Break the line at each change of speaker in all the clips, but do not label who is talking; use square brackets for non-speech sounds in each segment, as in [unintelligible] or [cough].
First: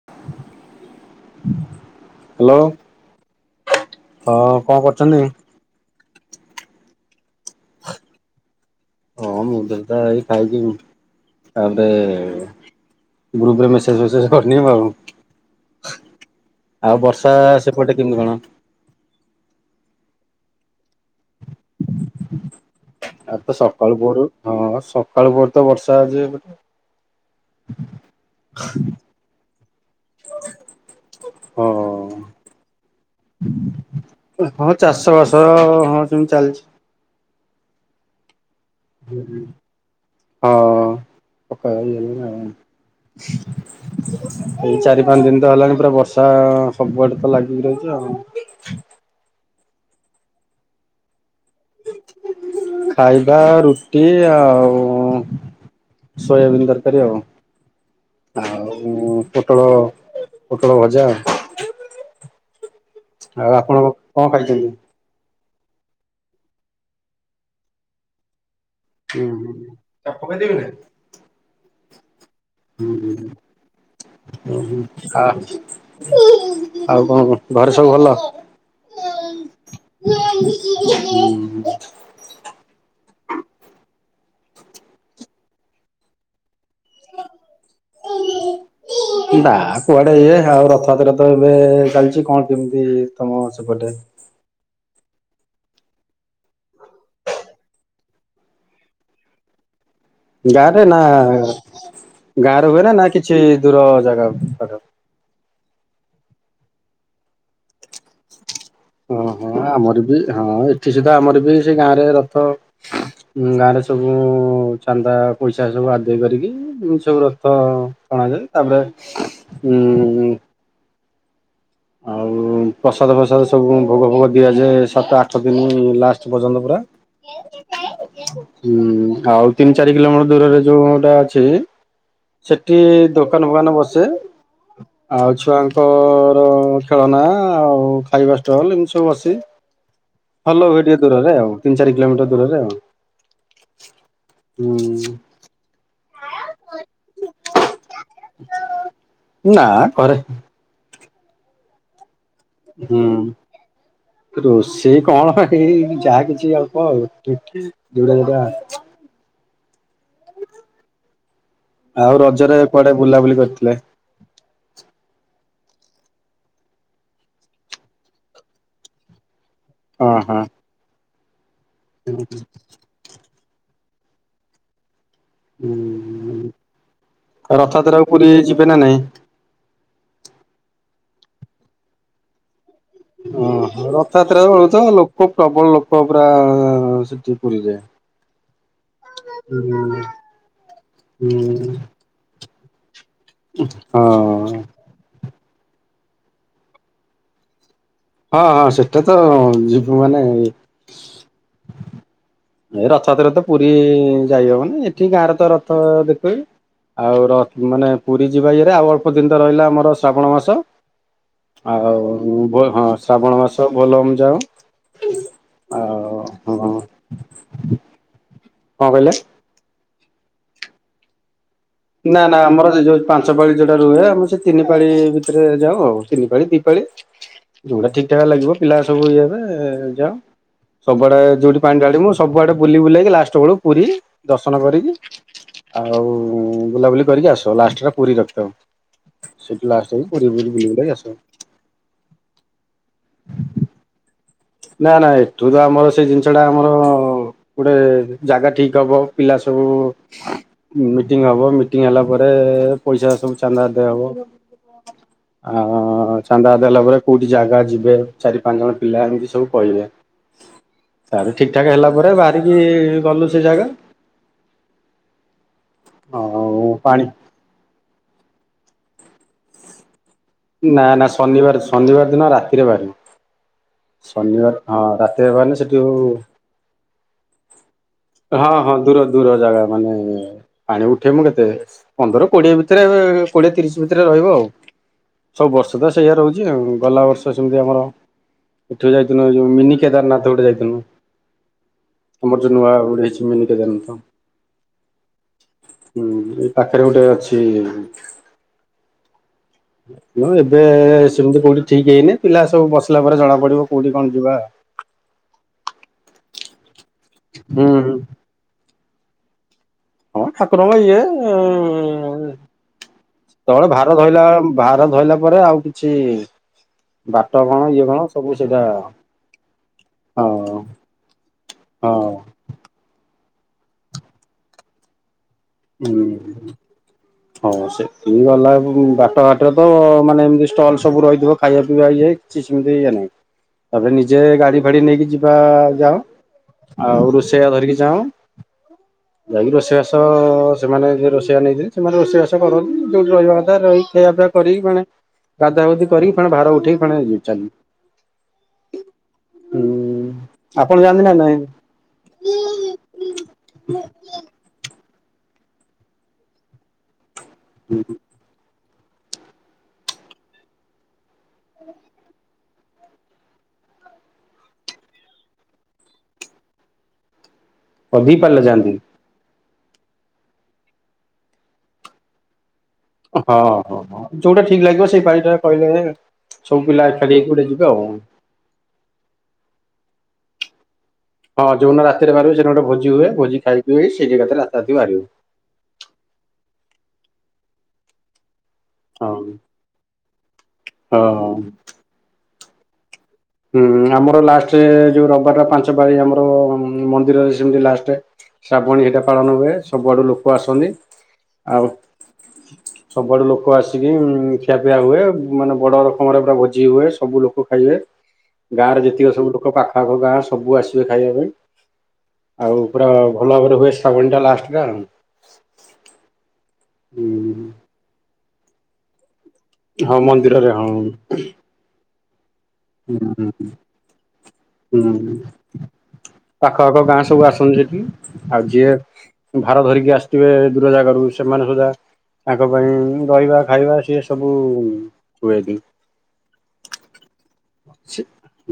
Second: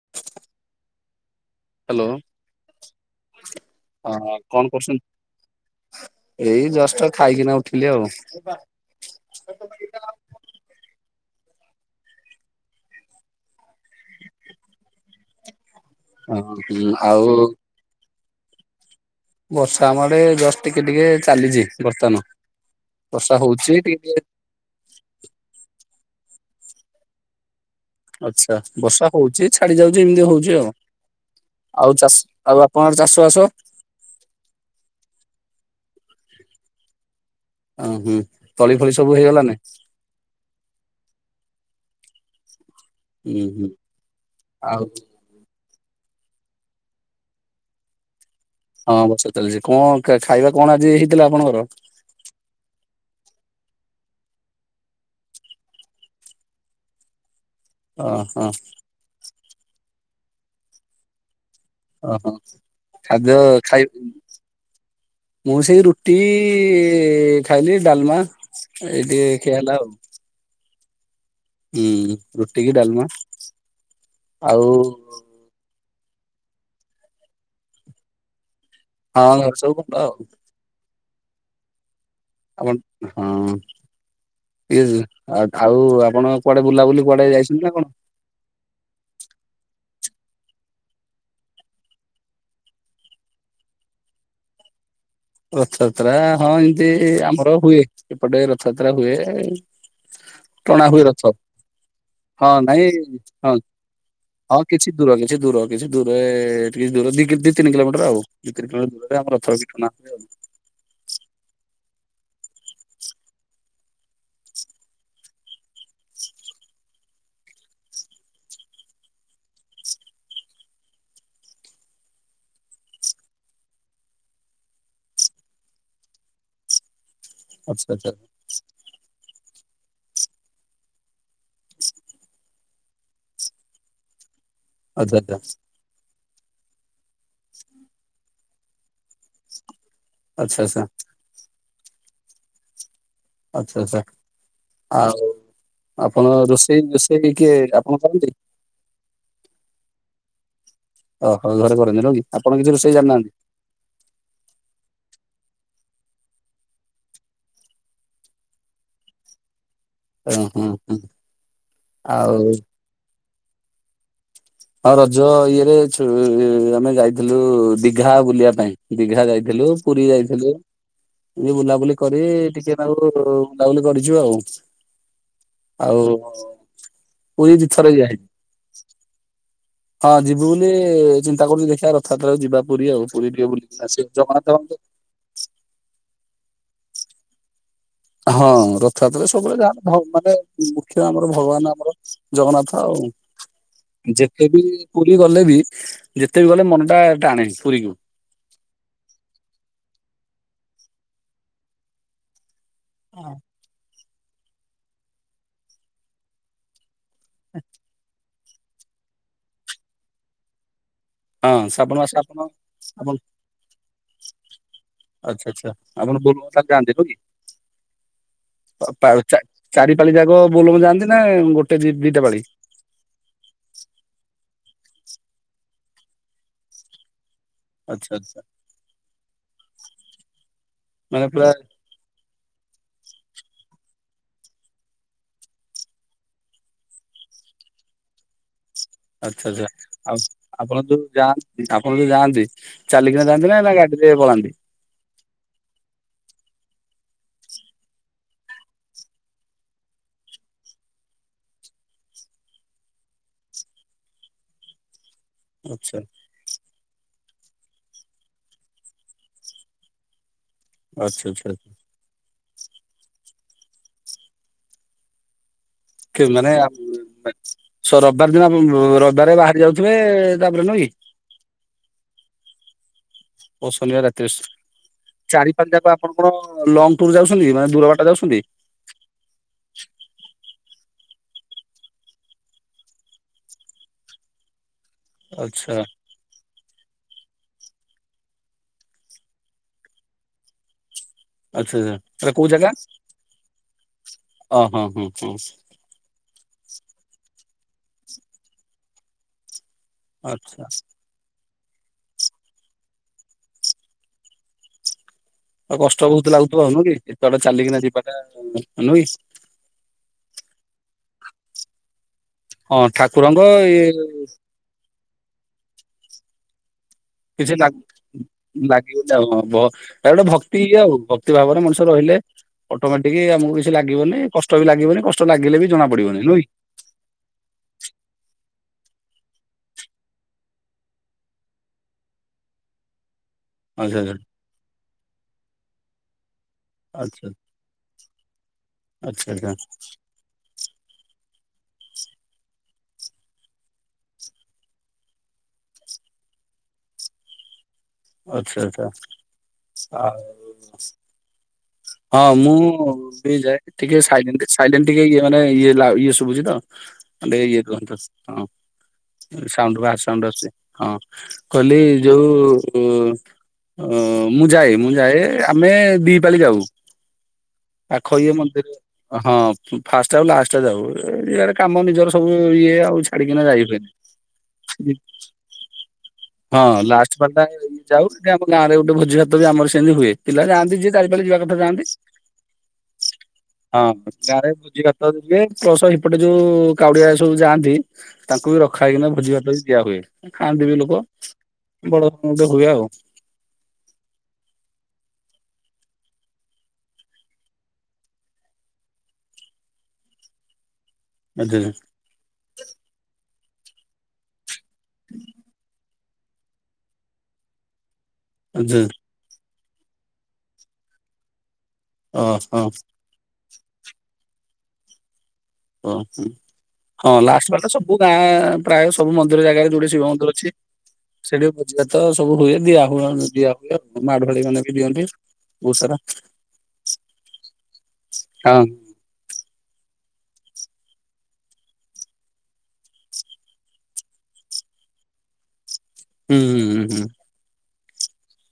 [inaudible]
Hello
hello ହଁ କଣ କରୁଛନ୍ତି।
ଏଇ ଜଷ୍ଟ ଖାଇକି ନା ଉଠିଲି ଆଉ।
ହଁ ମୁଁ ତ ଏଇନା ଖାଇକି ତାପରେ ଗ୍ରୁପରେ ମେସେଜଫେସେଜ କରନି ଆଉ। ଆଉ ବର୍ଷା ସେପଟେ କେମିତି କଣ।
ବର୍ଷା ଆମ ଆଡେ ଜଷ୍ଟ ଟିକେ ଟିକେ ଚାଲିଛି ବର୍ତ୍ତମାନ ବର୍ଷା
ଆଉ ତ
ହଉଛି
ସକାଳୁ
ଟିକେ
ପହରୁ
ଟିକେ।
ହଁ ସକାଳୁ ପହରୁ ତ ବର୍ଷା ଆଜି ଏପଟେ।
ଆଚ୍ଛା ବର୍ଷା। ହଉଛି ଛାଡି ଯାଉଛି ଏମିତି ହଉଛି ଆଉ
ହଁ
ଆଉ ଚାଷ ଆଉ ଆପଣଙ୍କ ଆଡେ ଚାଷ ବାସ।
ହଁ ଚାଷ ବାସ ହଁ ସେମିତି ଚାଲିଛି।
ଓ ହୁଁ ତଳି ଫଳି ସବୁ ହେଇଗଲାନି।
ହଁ ପକା ପାକି ହେଲାଣି ଆଉ।
ହୁଁ ହୁଁ
ଏଇ
ଆଉ
ଚାରି ପାଞ୍ଚ ଦିନ ତ ହେଲାଣି ପୁରା ବର୍ଷା ତ ସବୁଆଡେ ତ ଲାଗିକି ରହିଛି ଆଉ।
ହଁ ବର୍ଷା ଚାଲିଛି କଣ ଖାଇବା କଣ ଆଜି ହେଇଥିଲା ଆପଣଙ୍କର।
ଖାଇବା ରୁଟି ଆଉ ସୋୟବିନ ତରକାରି ଆଉ।
ଓହୋ
ଆଉ ପୋଟଳ ପୋଟଳ ଭଜା ଆଉ।
ଓହୋ ଖାଦ୍ୟ
ଆଉ ଆପଣ
ଖାଇ
କଣ ଖାଇଛନ୍ତି?
ମୁଁ ସେଇ ରୁଟି ଖାଇଲି ଡାଲମା। ଏଇ
ହୁଁ
ଟିକେ
ହୁଁ
ଖିଆ ହେଲା ଆଉ
ତାକୁ ପକେଇଦେବି ନା।
ହୁଁ। ରୁଟି କି
ହୁଁ
ଡାଲମା
ହୁଁ
ଆଉ
ଉହୁଁ ଆ ଆଉ କଣ ଘରେ ସବୁ ଭଲ।
ହଁ ଘରେ ସବୁ ଭଲ ଆଉ।
[unintelligible]
ଆପଣ ହଁ ଏ ଆଉ ଆପଣ। କୁଆଡେ ବୁଲାବୁଲି କୁଆଡେ ଯାଇଛନ୍ତି ନା କଣ।
ନା କୁଆଡେ ଇଏ ଆଉ ରଥଯାତ୍ରା ତ ଏବେ ଚାଲିଛି କଣ କେମିତି ତମ ସେପଟେ।
ରଥଯାତ୍ରା ହଁ ଏମିତି ଆମର ହୁଏ ଏପଟେ ରଥଯାତ୍ରା ହୁଏ।
ଗାଁ ରେ
ଟଣା
ନା
ହୁଏ ରଥ ହଁ
ଗାଁରେ
ନାଇଁ
ହୁଏ ନା ନା କିଛି
ହଁ
ଦୂର ଜାଗା
ହଁ
ପାଖ।
କିଛି ଦୂର କିଛି ଦୂର କିଛି ଦୂରେ କିଛି ଦୂର ଦି ତିନି କିଲୋମିଟର ଆଉ। ଦି ତିନି କିଲୋମିଟର ଦୂରରେ ଆମ ରଥ ଅଛି ଟଣା ହେବ।
ଉବି ହଁ ଏଠି ସୁଧା ଆମର ବି ଗାଁରେ ରଥ ଗାଁରେ ସବୁ ଚାନ୍ଦା ପଇସା ସବୁ ଆଦାୟ କରିକି ଦୁଇ ସବୁ ରଥ ଟଣାଯାଏ ତାପରେ ଆଉ ପ୍ରସାଦ ଫସାଦ ସବୁ ଭୋଗ ଫୋଗ ଦିଆଯାଏ ସାତ ଆଠ ଦିନ ଲାଷ୍ଟ ପର୍ଯ୍ୟନ୍ତ ପୁରା।
ଆଚ୍ଛା ଆଚ୍ଛା।
ହୁଁ ଆଉ ତିନି ଚାରି କିଲୋମିଟର ଦୂରରେ ଯୋଉ ଗୋଟା ଅଛି। ସେଠି ଦୋକାନ ଫୋକାନ ବସେ।
ଆଚ୍ଛା
ଆଉ ଛୁଆଙ୍କ ଖେ ଖେଳନା ଆଉ ଖାଇବା ଷ୍ଟଲ୍ ଏମିତି ସବୁ ବସେ
ଆଚ୍ଛା ଆଚ୍ଛା
ଭଲ ହୁଏ
ଆଚ୍ଛା
ଟିକେ ଦୂରରେ ଆଉ ତିନି ଚାରି କିଲୋମିଟର ଦୂରରେ ଆଉ।
ଆଚ୍ଛା ଆଚ୍ଛା
ହୁଁ
ଆଉ। ଆପଣ ରୋଷେଇ ଫୋଷେଇ କିଏ ଆପଣ କରନ୍ତି?
ନା କରେ।
ଓହୋ ଘରେ କରନ୍ତି ନୁହଁ କି? ଆପଣ କିଛି ରୋଷେଇ
ହୁଁ।
ଜାଣିନାହାନ୍ତି?
ରୋଷେଇ କଣ ଏଇ ଯାହା କିଛି ଅଳ୍ପ ଆଉ ଠିକ ଯୋଉଟା ଯୋଉଟା।
ଓ ହଁ ହୁଁ।
ଆଉ ରଜରେ କୁଆଡେ ବୁଲାବୁଲି କରିଥିଲେ?
ହଁ ରଜ ଇଏରେ ଆମେ ଛୁ ଯାଇଥିଲୁ ଦିଘା ବୁଲିବା ପାଇଁ ଦିଘା ଯାଇଥିଲୁ। ପୁରୀ
ହଁ
ଯାଇଥିଲୁ ଇଏ ବୁଲାବୁଲି କରି ଟିକେ ନାକୁରୁ ବୁଲାବୁଲି କରିଛୁ ଆଉ। ଆଉ
ହଁ।
ପୁରୀ ଦିଥର ଯିଆହେଇ
ସେ ଯିବେ ନା ନାଇ?
ହଁ ଯିବୁ ବୋଲି ଚିନ୍ତା କରୁଛୁ ଦେଖିବା ରଥଯାତ୍ରାକୁ ଯିବା ପୁରୀ ଆଉ। ପୁରୀ ଟିକେ ବୁଲିକି
ଓହୋ
ଆସିବା
ରଥଯାତ୍ରା
ଜଗନ୍ନାଥ
ବହୁତ
ମନ୍ଦିର।
ଲୋକ ପ୍ରବଳ ଲୋକ ପୁରା ସେଠି ପୁରୀ ରେ।
ହଁ ରଥଯାତ୍ରା ସବୁବେଳେ ଯାହା ମ ମାନେ ମୁଖ୍ୟ ଆମର ଭଗବାନ ଆମର। ଜଗନ୍ନାଥ ଆଉ ଯେତେ ବି
ହଁ
ପୁରୀ ଗଲେ ବି ଯେତେ ବି ଗଲେ ମନଟା ଟାଣେ ପୁରୀକୁ।
ହଁ ହଁ ସେଟା ତ ଯିବୁ ମାନେ ଏ ରଥଯାତ୍ରା ରେ ତ ପୁରୀ ଯାଇହବନି ଏଠି ଗାଁରେ ତ ରଥ ଦେଖେ ଆଉ ର ମାନେ ପୁରୀ ଯିବା ଇଏରେ ଆଉ ଅଳ୍ପ ଦିନ ତ ରହିଲା ଆମର ଶ୍ରାବଣ ମାସ।
ହଁ
ଆଉ
ଶ୍ରାବଣ ମାସ ଆପଣ
ଉଭୟ ହଁ
ଆପଣ
ଶ୍ରାବଣ ମାସ ବୋଲବମ୍ ଯାଉ।
ଆଚ୍ଛା ଆଚ୍ଛା
ଆଉ
ଆପଣ
ହଁ
ବୋଲବମ ଯାଆନ୍ତି ନୁହଁ କି?
କଣ
ପା
କହିଲେ?
ଚା ଚାରିପାଳି ଯାକ ବୋଲବମ୍ ଯାଆନ୍ତି ନା ଗୋଟେ? ଦି ଦିଟା
ନା
ପାଳି
ନା ଆମର ଯୋଉ ପାଞ୍ଚ ପାଳି ଯୋଉଟା ରୁହେ ଆମେ ସେ ତିନି ପାଳି ଭିତରେ ଯାଉ ଆଉ ତିନି ପାଳି ଦିପାଳି। ଯୋଉଟା ଠିକ
ଆଚ୍ଛା
ଠାକ
ଆଚ୍ଛା
ଲାଗିବ ପିଲା ସବୁ ଇଏହେବେ ଯାଅ ସବୁଆଡେ
ମାନେ ପୁରା
ଯୋଉଠି ପାଣି ଢାଳିବୁ ସବୁଆଡ଼େ ବୁଲି ବୁଲାକି ଲାଷ୍ଟ ବେଳକୁ ପୁରୀ ଦର୍ଶନ କରିକି ଆଉ ବୁଲାବୁଲି କରିକି ଆସୁ ଲାଷ୍ଟ ଟା ପୁରୀ ରଖିଥାଉ।
ଆଚ୍ଛା
ସେଠୁ
ଆଚ୍ଛା
ଲାଷ୍ଟ ହେଇକି
ଆଉ
ପୁରୀ ବୁଲି
ଆପଣ
ବୁଲାକି
ଯୋଉ
ଆସିବ
ଯାଆନ୍ତି ଆପଣ ଯୋଉ ଯାଆନ୍ତି ଚାଲିକିନା ଯାଆନ୍ତି ନା ନା ଗାଡ଼ିରେ ପଳାନ୍ତି?
ନା ନା ଏଠୁ ତ ଆମର ସେ ଜିନିଷ ଟା ଆମର ଗୋଟେ ଜାଗା ଠିକ୍ ହବ ପିଲା ସବୁ। ମିଟିଂ ହବ ମିଟିଂ ହେଲା ପରେ ପଇସା ସବୁ ଚାନ୍ଦା ଆଦାୟ ହବ। ଆ
ଆଚ୍ଛା
ଚାନ୍ଦା ଆଦାୟ ଦେଲା ପରେ କୋଉଠି ଜାଗା ଯିବେ ଚାରି ପାଞ୍ଚ ଜଣ ପିଲା ଏମିତି। ସବୁ କହିବେ
ଆଚ୍ଛା
ତାପରେ
ଆଚ୍ଛା
ଠିକ୍ ଠାକ୍ ହେଲା ପରେ ବାହାରିକି ଗଲୁ ସେ ଜାଗା।
ଖେ ମାନେ ଆମ୍
ଆଉ
ମୁ
ପାଣି
ମା ସ ରବିବାର ଦିନ ବୁ ବୁ ରବିବାର ବାହାରି ଯାଉଥିବେ। ତାପରେ ନୁହେଁ
ନା
କି
ନା ଶନିବାର ଶନିବାର ଦିନ ରାତିରେ ବାହାରିବୁ।
ଓ ଶନିବାର ରାତିରେ
ହଁ
ସ୍
ରାତିରେ
ଚାରି
ବାହାରିଲେ
ପାଞ୍ଚ
ସେଠୁ
ଯାକ ଆପଣ କଣ ଲଙ୍ଗ ଟୁର ଯାଉଛନ୍ତି ମାନେ ଦୂରବାଟ ଯାଉଛନ୍ତି।
ହଁ ହଁ ଦୂର ଦୂର ଜାଗା ମାନେ। ପାଣି ଉଠେଇ ବୁ କେତେ ପନ୍ଦର କୋଡିଏ ଭିତରେ କୋଡିଏ ତିରିଶ ଭିତରେ ରହିବ ଆଉ। ସବୁ
ଆଚ୍ଛା
ବର୍ଷ ତ ସେଇଆ ରହୁଛି ଗଲା ବର୍ଷ ସେମିତି ଆମର। ଏଠୁ ଯାଇଥିନୁ ଏ ଯୋଉ ମିନି କେଦାରନାଥ ଗୋଟେ ଯାଇଥିଲୁ।
ଆଚ୍ଛା ଆଚ୍ଛା ଏଟା
ଆମର
କୋଉ
ଯୋଉ
ଜାଗା
ନୂଆ ଗୋଟେ ହେଇଛି ମିନି କେଦାରନାଥ।
ଅ ହଁ ହଁ ହଁ
ହୁଁ ଏଇ ପାଖରେ ଗୋଟେ ଅଛି। ଉଁ
ଆଚ୍ଛା
ଏବେ ସେମିତି କୋଉଠି ଠିକ୍ ହେଇନି ପିଲା ସବୁ ବସିଲା ପରେ ଜଣା ପଡିବ କୋଉଠି କଣ ଯିବା।
ଆଉ କଷ୍ଟ ବହୁତ ଲାଗୁଥିବ ନୁହଁ କି ଏତେବେଟେ
ହୁଁ
ଚାଲିକିନା
ହୁଁ।
ଯିବା ଟା ନୁହ କି।
ହଁ ଠାକୁର ଙ୍କ ଇଏ ଉଁ
ହଁ ଠାକୁରଙ୍କ
ତଳ
ଇଏ
ଭାର ଧଇଲା। ଭାର ଧଇଲା ପରେ ଆଉ କିଛି। କଷ୍ଟ
କିଛି
କଣ
ଲାଗୁ
ଇଏ କଣ ସ
ଲାଗିବନି ଆଉ କଁ ଭ‌ ଆଉ ଗୋଟେ
ହଁ
ଭକ୍ତି ଇଏ ଆଉ ଭକ୍ତି ଭାବରେ ମଣିଷ
ହଁ।
ରହିଲେ। ଅଟୋମେଟିକ ଆମକୁ କିଛି ଲାଗିବନି କଷ୍ଟ ବି ଲାଗିବନି କଷ୍ଟ ଲାଗିଲେ ବି। ଜଣା
ହୁଁ।
ପଡିବନି ନୁହେଁ କି?
ହଁ ସେଠକି ଗଲା ବେଳ କୁ ବାଟ ଘାଟ ରେ ତ ମାନେ ଏମିତି ଷ୍ଟଲ୍ ସବୁ ରହିଥିବ ଖାଇବା ପିଇବା ଇଏ। କିଛି ସିମିତି ଇଏ ନାଇଁ। ତାପରେ
ଆଚ୍ଛା
ନିଜେ ଗାଡି ଫାଡି ନେଇକି ଯିବା ଯାଅ ଆଉ
ଆଚ୍ଛା
ରୋଷେଇ ଆ ଧରିକି ଯାଅ।
ଆଚ୍ଛା ଆଚ୍ଛା
ଯାଇକି ରୋଷେଇ ବାସ। ତ ସେମାନେ ଯିଏ ରୋଷେଇଆ ନେଇଥିବେ ସେମାନେ ରୋଷେଇବାସ କରନ୍ତି ଯୋଉଠି ରହିବା କଥା ରହି ଖିଆ ଫିଆ କରି କି ପୁଣି। ଗାଧା ଗୁଧି କରିକି ଫେଣେ ଭାର ଉଠେଇକି ଫେଣେ ଇଏ ଚାଲିଲି।
ଆଛା ଆଛା
ହୁଁ
ଆଉ।
ଆପଣ ଜାଆନ୍ତି ନା ନାଇଁ।
ହଁ ମୁଁ। ସେଇ ଯାଏ ଟିକେ ସାଇଲେଣ୍ଟ ସାଇଲେଣ୍ଟ ଟିକେ ଇଏ ମାନେ ଇଏ ଲାଉ ଇଏ ଶୁଭୁଚି ତ। କଣ୍ଡେ ଇଏ ରୁହନ୍ତୁ ହଁ। ସାଉଣ୍ଡ ବାହାର ସାଉଣ୍ଡ ଆସୁଚି ହଁ କହିଲି ଯୋଉ। ଅ ମୁଁ ଯାଏ ମୁଁ ଯାଏ ଆମେ ଦି। ଦି ପାଳି ଯାଉ
ଦି
ପାଖ ଇଏ
ପାଳିରେ ଯାଆନ୍ତି
ମନ୍ଦିର। ହଁ ଫାଷ୍ଟା ଆଉ ଲାଷ୍ଟ ଟା ଯାଉ ଇଆଡେ କାମ ନିଜର ସବୁ ଇଏ ଆଉ। ଛାଡିକିନା
ହଁ
ଯାଇ
ହଁ
ହୁଏନି।
ହଁ ଯୋଉଟା ଠିକ ଲାଗିବ ସେଇ ପାଳିଟା ପାଳି ଦେବେ। ସବୁ ପିଲା ଏକାଠି ହେଇକି ଗୋଟେ ଜିବେ ଆଉ।
ଏ ଆମ ଗାଁରେ ଗୋଟେ ଭୋଜି ଭାତ ବି ଆମର ସେମତି ହୁଏ ପିଲାନ୍ତି ଯିଏ। ବେଲି ଯିବା
ହଁ
କଥା
ଯୋଉଦିନ
ଯାଆନ୍ତି
ରାତିରେ ବାହାରିବେ ସେଦିନ ଗୋଟେ ଭୋଜି ହୁଏ ଭୋଜି ଖାଇକି
ହଁ
ସେଇଠି ଏକାଥରେ
ଗାଁରେ
ରାତା ରାତି
ଭୋଜି
ବାହାରିବୁ
ଭାତ ହୁଏ। ପ୍ଲସ ହେପଟେ ଯୋଉ କାଉଡିଆ ସବୁ ଯାଆନ୍ତି। ତାଙ୍କୁ ବି ରଖା ହେଇକିନା
ହଁ
ଭୋଜି ଭାତ ବି ଦିଆ ହୁଏ ଖାଆନ୍ତି ବି ଲୋକ।
ହଁ
ବଡ କାମ ଟେ ହୁଏ ଆଉ।
ହୁଁ ଆମର ଲାଷ୍ଟ ଯୋଉ ରବିବାର ଟା ପାଞ୍ଚ ପାଳି ଆମର ମନ୍ଦିରରେ ସେମିତି ଲାଷ୍ଟେ। ଶ୍ରାବଣୀ ହେଇଟା ପାଳନ ହୁଏ ସବୁଆଡ଼ୁ ଲୋକ ଆସନ୍ତି।
ଆଚ୍ଛା
ଆଉ ସବୁଆଡ଼ୁ ଲୋକ ଆସିକି ଖିଆପିଆ ହୁଏ ମାନେ ବଡ଼ ଆମର ପୁରା ଭୋଜି ହୁଏ ସବୁ ଲୋକ ଖାଇବେ।
ଆଚ୍ଛା
ଗାଁରେ ଯେତିକ ସବୁ ଲୋକ ପାଖଆଖ ଗାଁ ସବୁ ଆସିବେ ଖାଇବା ପାଇଁ ଆଉ
ଓହୋ
ପୁରା ଭଲ ଭାବରେ ହୁଏ ଶ୍ରାବଣିଟା ଲାଷ୍ଟେଟା ଆଉ।
ଓହୋ ହଁ ଲାଷ୍ଟେ
ହୁଁ
ପାଳିଟା ସବୁ ଗାଁ ପ୍ରାୟ ସବୁ ମନ୍ଦିର ଜାଗାରେ ଯୋଉଠି
ହଁ
ଶିବ ମନ୍ଦିର
ମନ୍ଦିରରେ
ଅଛି
ହଁ
ସେଠିବି ଭୋଜିଭାତ ସବୁ ହୁଏ। ଦିଆ ହୁଏ
ହୁଁ
ଦିଆ ହୁଏ ମାଡ଼ୁଆଳି ମାନେବି ଦିଅନ୍ତି ବହୁତ୍ ସାରା।
ପାଖଆଖ ଗାଁ ସବୁ ଆସନ୍ତି ସେଠିକି ଆଉ
ହଁ
ଯିଏ ଭାର ଧରିକି ଆସିଥିବେ ଦୂର ଜାଗାରୁୁ ସେମାନେ ସୁଧା ତାଙ୍କ ପାଇଁ ରହିବା ଖାଇବା ସିଏ ସବୁ ହୁଏଦି।
ହୁଁ ହୁଁ ହୁଁ ହୁଁ।
ସେ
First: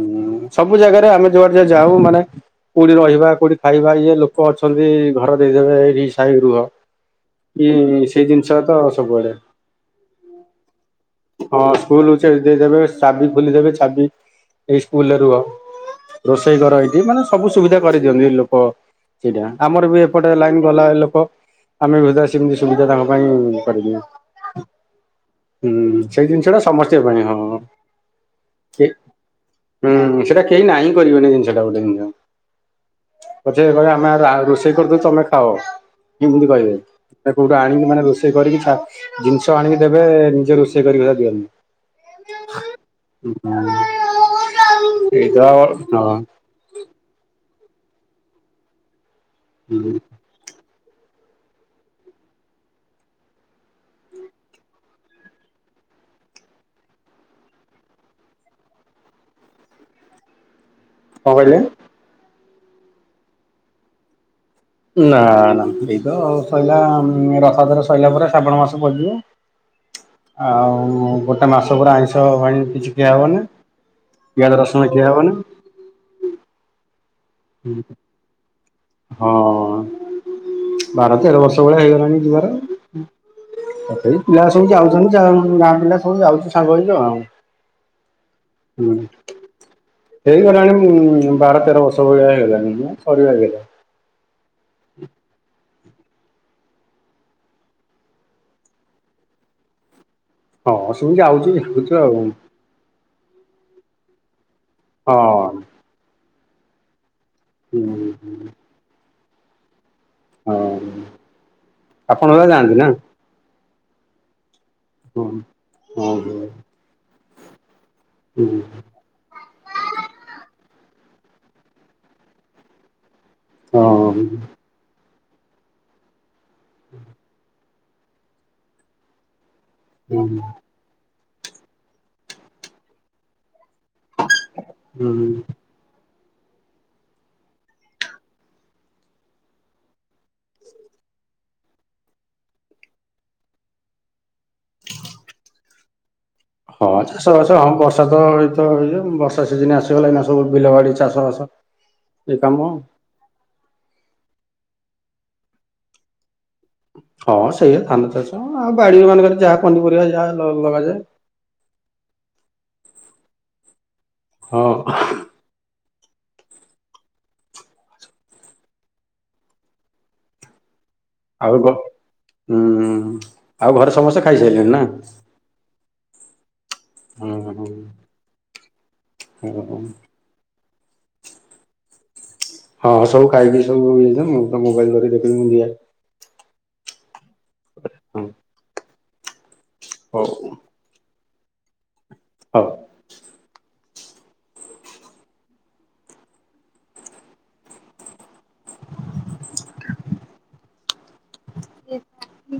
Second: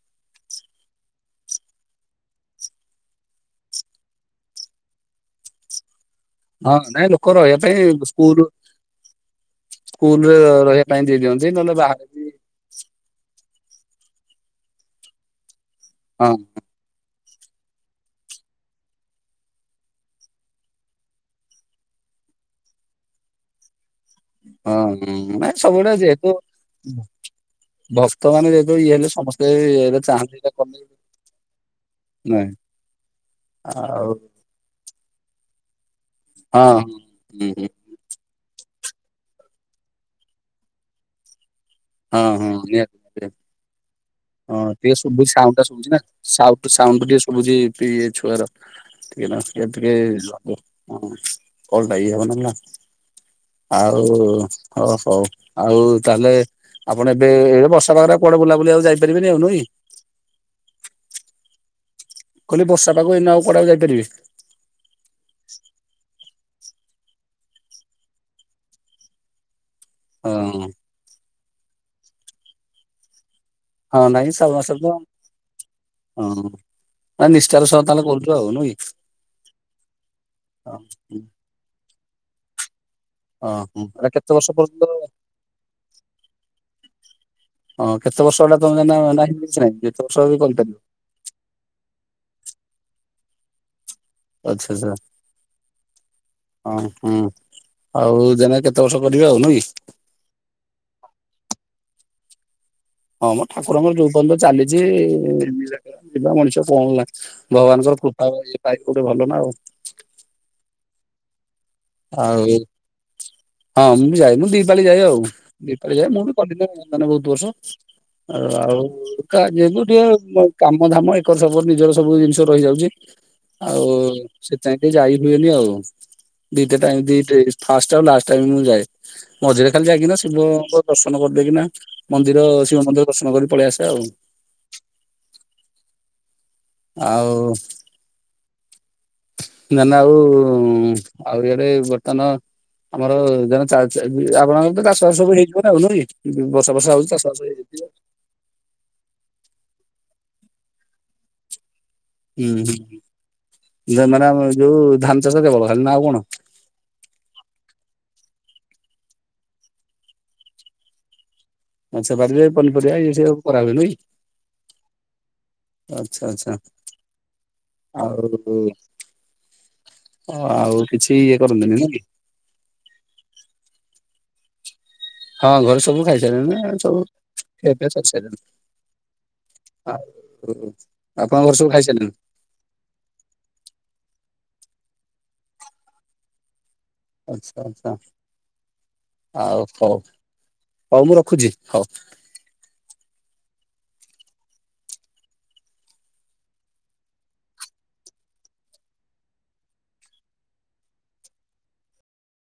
ହୁଁ ସବୁ ଜାଗାରେ ଆମେ ଯୁଆଡ଼େ ଯୁଆଡ଼େ ଯାଉ ମାନେ କୋଉଠି ରହିବା କୋଉଠି ଖାଇବା ଇଏ ଲୋକ ଅଛନ୍ତି ଘର ଦେଇଦବେ ଏଇଠି ଥାଇ ରୁହ
ହଁ ନାଇଁ ଲୋକ ରହିବା ପାଇଁ
ଇଏ ସେଇ
ସ୍କୁଲ
ଜିନିଷତ ସବୁଆଡ଼େ।
ସ୍କୁଲରେ ରହିବା ପାଇଁ ଦେଇ ଦିଅନ୍ତି ନହେଲେ ବାହରେ ବି
ସେ ଦେଇଦେବେ ଚାବି ଖୋଲିଦେବେ ଚାବି ଏଇ ସ୍କୁଲୁରେ ରୁହ।
ହଁ
ରୋଷେଇ ଘର ଏଇଠି ମାନେ ସବୁ ସୁବିଧା କରେଇଦିଅନ୍ତି ଲୋକ ସେଇଟା ଆମରବି ଏପଟେ ଲାଇନ୍ ବାଲା ଲୋକ ଆମେବି ସୁଧା ସେମିତି ସୁବିଧା ତାଙ୍କ ପାଇଁ କରିଦଉ।
ହଁ ନାଇଁ ସବୁଉଡ଼ା
ସେଇ
ଯେହେତୁ
ଜିନିଷ ଟା ସମସ୍ତଙ୍କ ପାଇଁ ହଁ
ଭକ୍ତ ମାନେ ଯେତେବେଳେ ଇଏ
ହୁଁ
ହେଲେ ସମସ୍ତେ ଏଟା ଚାହାନ୍ତି
ସେଟା
ଏଇଟା
କେହି ନାହିଁ
କମେଇବେ
କରିବେନି ଜିନିଷ ଟା ଗୋଟେ ଜିନିଷ
ନାଇଁ।
ପଛେ କହିବେ ଆମେ
ଆଉ
ରା ରୋଷେଇ କରିଦେଉଛୁ ତମେ ଖାଅ ଏମିତି
ହଁ
କହିବେ
ହୁଁ
କୋଉଠୁ
ହୁଁ
ଆଣିମୁ ମାନେ ରୋଷେଇ ରୋଷେଇ କରିକି ଛା ଜିନିଷ ଆଣିକି ଦେବେ ନିଜେ ରୋଷେଇ କରିକି ସୁଧା ଦିଅନ୍ତି।
ହଁ ହଁ ନିହାତି ନିହା ହଁ ଟିକେ ଶୁଭୁ
ଏଇତ
ସାଉଟା
ହଁ
ଶୁଭୁଚି ନା
କଣ
ସାଉ ସାଉଣ୍ଡ ଟିକେ ଶୁଭୁଚି ପିଏ ଛୁଆର ଟିକେ ନାଗୁ ଟିକେ ହବ ହଁ କଲଟା ଇଏ ହବନିନା। ଆଉ ହୋ ହଉ ଆଉ ତାହେଲେ ଆପଣ ଏବେ ଏବେ ବର୍ଷା ପାଗରେ କୁଆଡ଼େ ଆଉ ବୁଲାବୁଲି ଆଉ ଯାଇପାରିବେନି ନୁହଁକି।
କଣ କହିଲେ?
ମୁଁ କହିଲି ବର୍ଷା ପାଗ ଏଇନା ଆଉ କୁଆଡ଼େ ଯାଇପାରିବେ।
ନା ନା ଏଇତ ଆଉ ସଇଲା ରଥଯାତ୍ରା ସଇଲା ପରେ ଶ୍ରାବଣ ମାସ ପସିଯିବ।
ହଁ
ଆଉ ଗୋଟେ ମାସ ପୁରା ଆଇଁଷ ପାଣି କିଛି ଖିଆ ହବନି।
ହଁ ନାଇଁ ଶ୍ରାବଣ
ପିଆଜ
ମାସରେ ତ
ରସୁଣ ଖିଆ ହବନି।
ହଁ। ମାନେ ନିଷ୍ଠାର ସହ ତାହେଲେ କରୁଚ ଆଉ ନୁହଁକି
ହଁ
ହଁ।
କେତେ ଭଳିଆ ହେଇଗଲଣି ଯିବାର
ହଁ ଏଟା
ତଥାପି
କେତେ
ପିଲା
ବର୍ଷ
ସବୁ
ପର୍ଯ୍ୟନ୍ତ
ଯାଉଚନ୍ତି ଗାଁ ପିଲା ସବୁ ଯାଉଚି ସାଙ୍ଗ ହେଇକି ଆଉ।
ହଁ କେତେ ବର୍ଷ ଏଟା ତମେ
ହୁଁ
ନା ନାହିଁ କିଛି ନାହିଁ ଯେତେ ବର୍ଷ ବି କରିପାରିବ
ହେଇଗଲାଣି ବାର ତେର ବ ସବୁ ବେଳେ ହେଲାଣି ନା ସରିଆଇଲାଣି।
ଆଚ୍ଛା ଆଚ୍ଛା। ହଁ ହୁଁ ଆଉ ଜାନେ କେତେ ବର୍ଷ କରିବେ ଆଉ ନୁହେଁ କି।
ହଁ ସେମିତି ଯାଉଚି [unintelligible] ଆଉ।
ହଁ ମ ଠାକୁରଙ୍କର ଯୋଉ ପର୍ଯ୍ୟନ୍ତ ଚାଲିଚି
ହଁ
ନିଳାଖେଳା ଯିବା ମଣିଷ କଣ ହେଲା
ହୁଁ
ଭଗବାନଙ୍କର କୃପାରୁ [unintelligible] ଭଲ ନା ଆଉ।
ହଁ। ଆପଣ
ଆଉ
ଯାଆନ୍ତି ନା
ହଁ ମୁଁ ବି ଯାଏ, ଦି ପାଳି ଯାଏ ଆଉ
ହଁ
ଦି ପାଳି ଯାଏ ମୁଁ ବି
ହଁ
କଲିିନା ମାନେ ବହୁତ ବର୍ଷ, ଆଉ ଯେହେତୁ ଟିକେ କାମ ଧାମ ଏକର ସେକର ନିଜର ସବୁ ଜିନିଷ ରହିଯାଉଛି। ଆଉ
ହଁ
ସେଥିଆଇଁ ଟିକେ ଯାଇ ହୁଏନି ଆଉ। ଦିଟା ଟାଇମ୍ ଦିଟ ଫାଷ୍ଟ ଆଉ ଲାଷ୍ଟ ଟାଇମ୍ ମୁଁ ଯାଏ ମଝିରେ ଖାଲି ଯାଇକିନା ଶିବଙ୍କ ଦର୍ଶନ କରିଦେଇକି ନା ମନ୍ଦିର ଶିବ ମନ୍ଦିର ଦର୍ଶନ କରି ପଳେଇ ଆସେ ଆଉ।
ହୁଁ।
ଆଉ ନା ନା ଆଉ ଆଉ ଇଆଡେ ବର୍ତନ ଆମର ଧର ଚା ଚା ଆପଣଙ୍କର ତ ଚାଷ ବାସ ସବୁ ହେଇଥିବ ଆଉ ନୁହଁ କି। ବର୍ଷା
ହଁ
ବର୍ଷା ହଉଛି
ଚାଷ
ଚାଷବାସ
ବାସ ହଁ
ହେଇଯାଇଥିବ।
ବର୍ଷା ତ ଏଇତ ଇଏ ବର୍ଷା ସିଜନ୍ ଆସିଗଲା ଏଇନା ସବୁ ବିଲ ବାଡି ଚାଷ ବାସ। ଏ
ହୁଁ,
କାମ
[unintelligible] ଆମର ଯୋଉ ଧାନ ଚାଷ କେବଳ ଖାଲି ନା ଆଉ କଣ?
ହଁ ସେଇଆ ଧାନ ଚାଷ ଆଉ ବାଡି ମାନଙ୍କରେ ଯାହା ପନିପରିବା ଯାହା ଲଗାଯାଏ।
ଆଚ୍ଛା ବାରିରେ ପନିପରିବା ଇଏ ସିଏ କରା ହୁଏ ନୁହେଁ କି।
ହଁ।
ଆଛା ଆଛା, ଆଉ ଆଉ କିଛି ଇଏ କରନ୍ତିନି ନା କି?
ଉଁ ଆଉ ଘରେ ସମସ୍ତେ ଖାଇସାଇଲେଣି ନା?
ହଁ ଘରେ ସବୁ ଖାଇସାଇଲେଣି ନା ସବୁ
ହୁଁ ହୁଁ
ଖିଆ ପିଆ ସରି ସାଇଲାଣି।
ହୁଁ
ଆପଣ ଘରେ ସବୁ ଖାଇସାଇଲେଣି?
ହଁ ସବୁ ଖାଇକି ସବୁ ଇ ମୁଁ ତ ମୋବାଇଲ ଧରି ଦେଖି [unintelligible]
ଆଛା ଆଛା
ହଁ
ଆଉ ହଉ ହଉ ମୁଁ ରଖୁଛି ହଉ।
ହ। [unintelligible]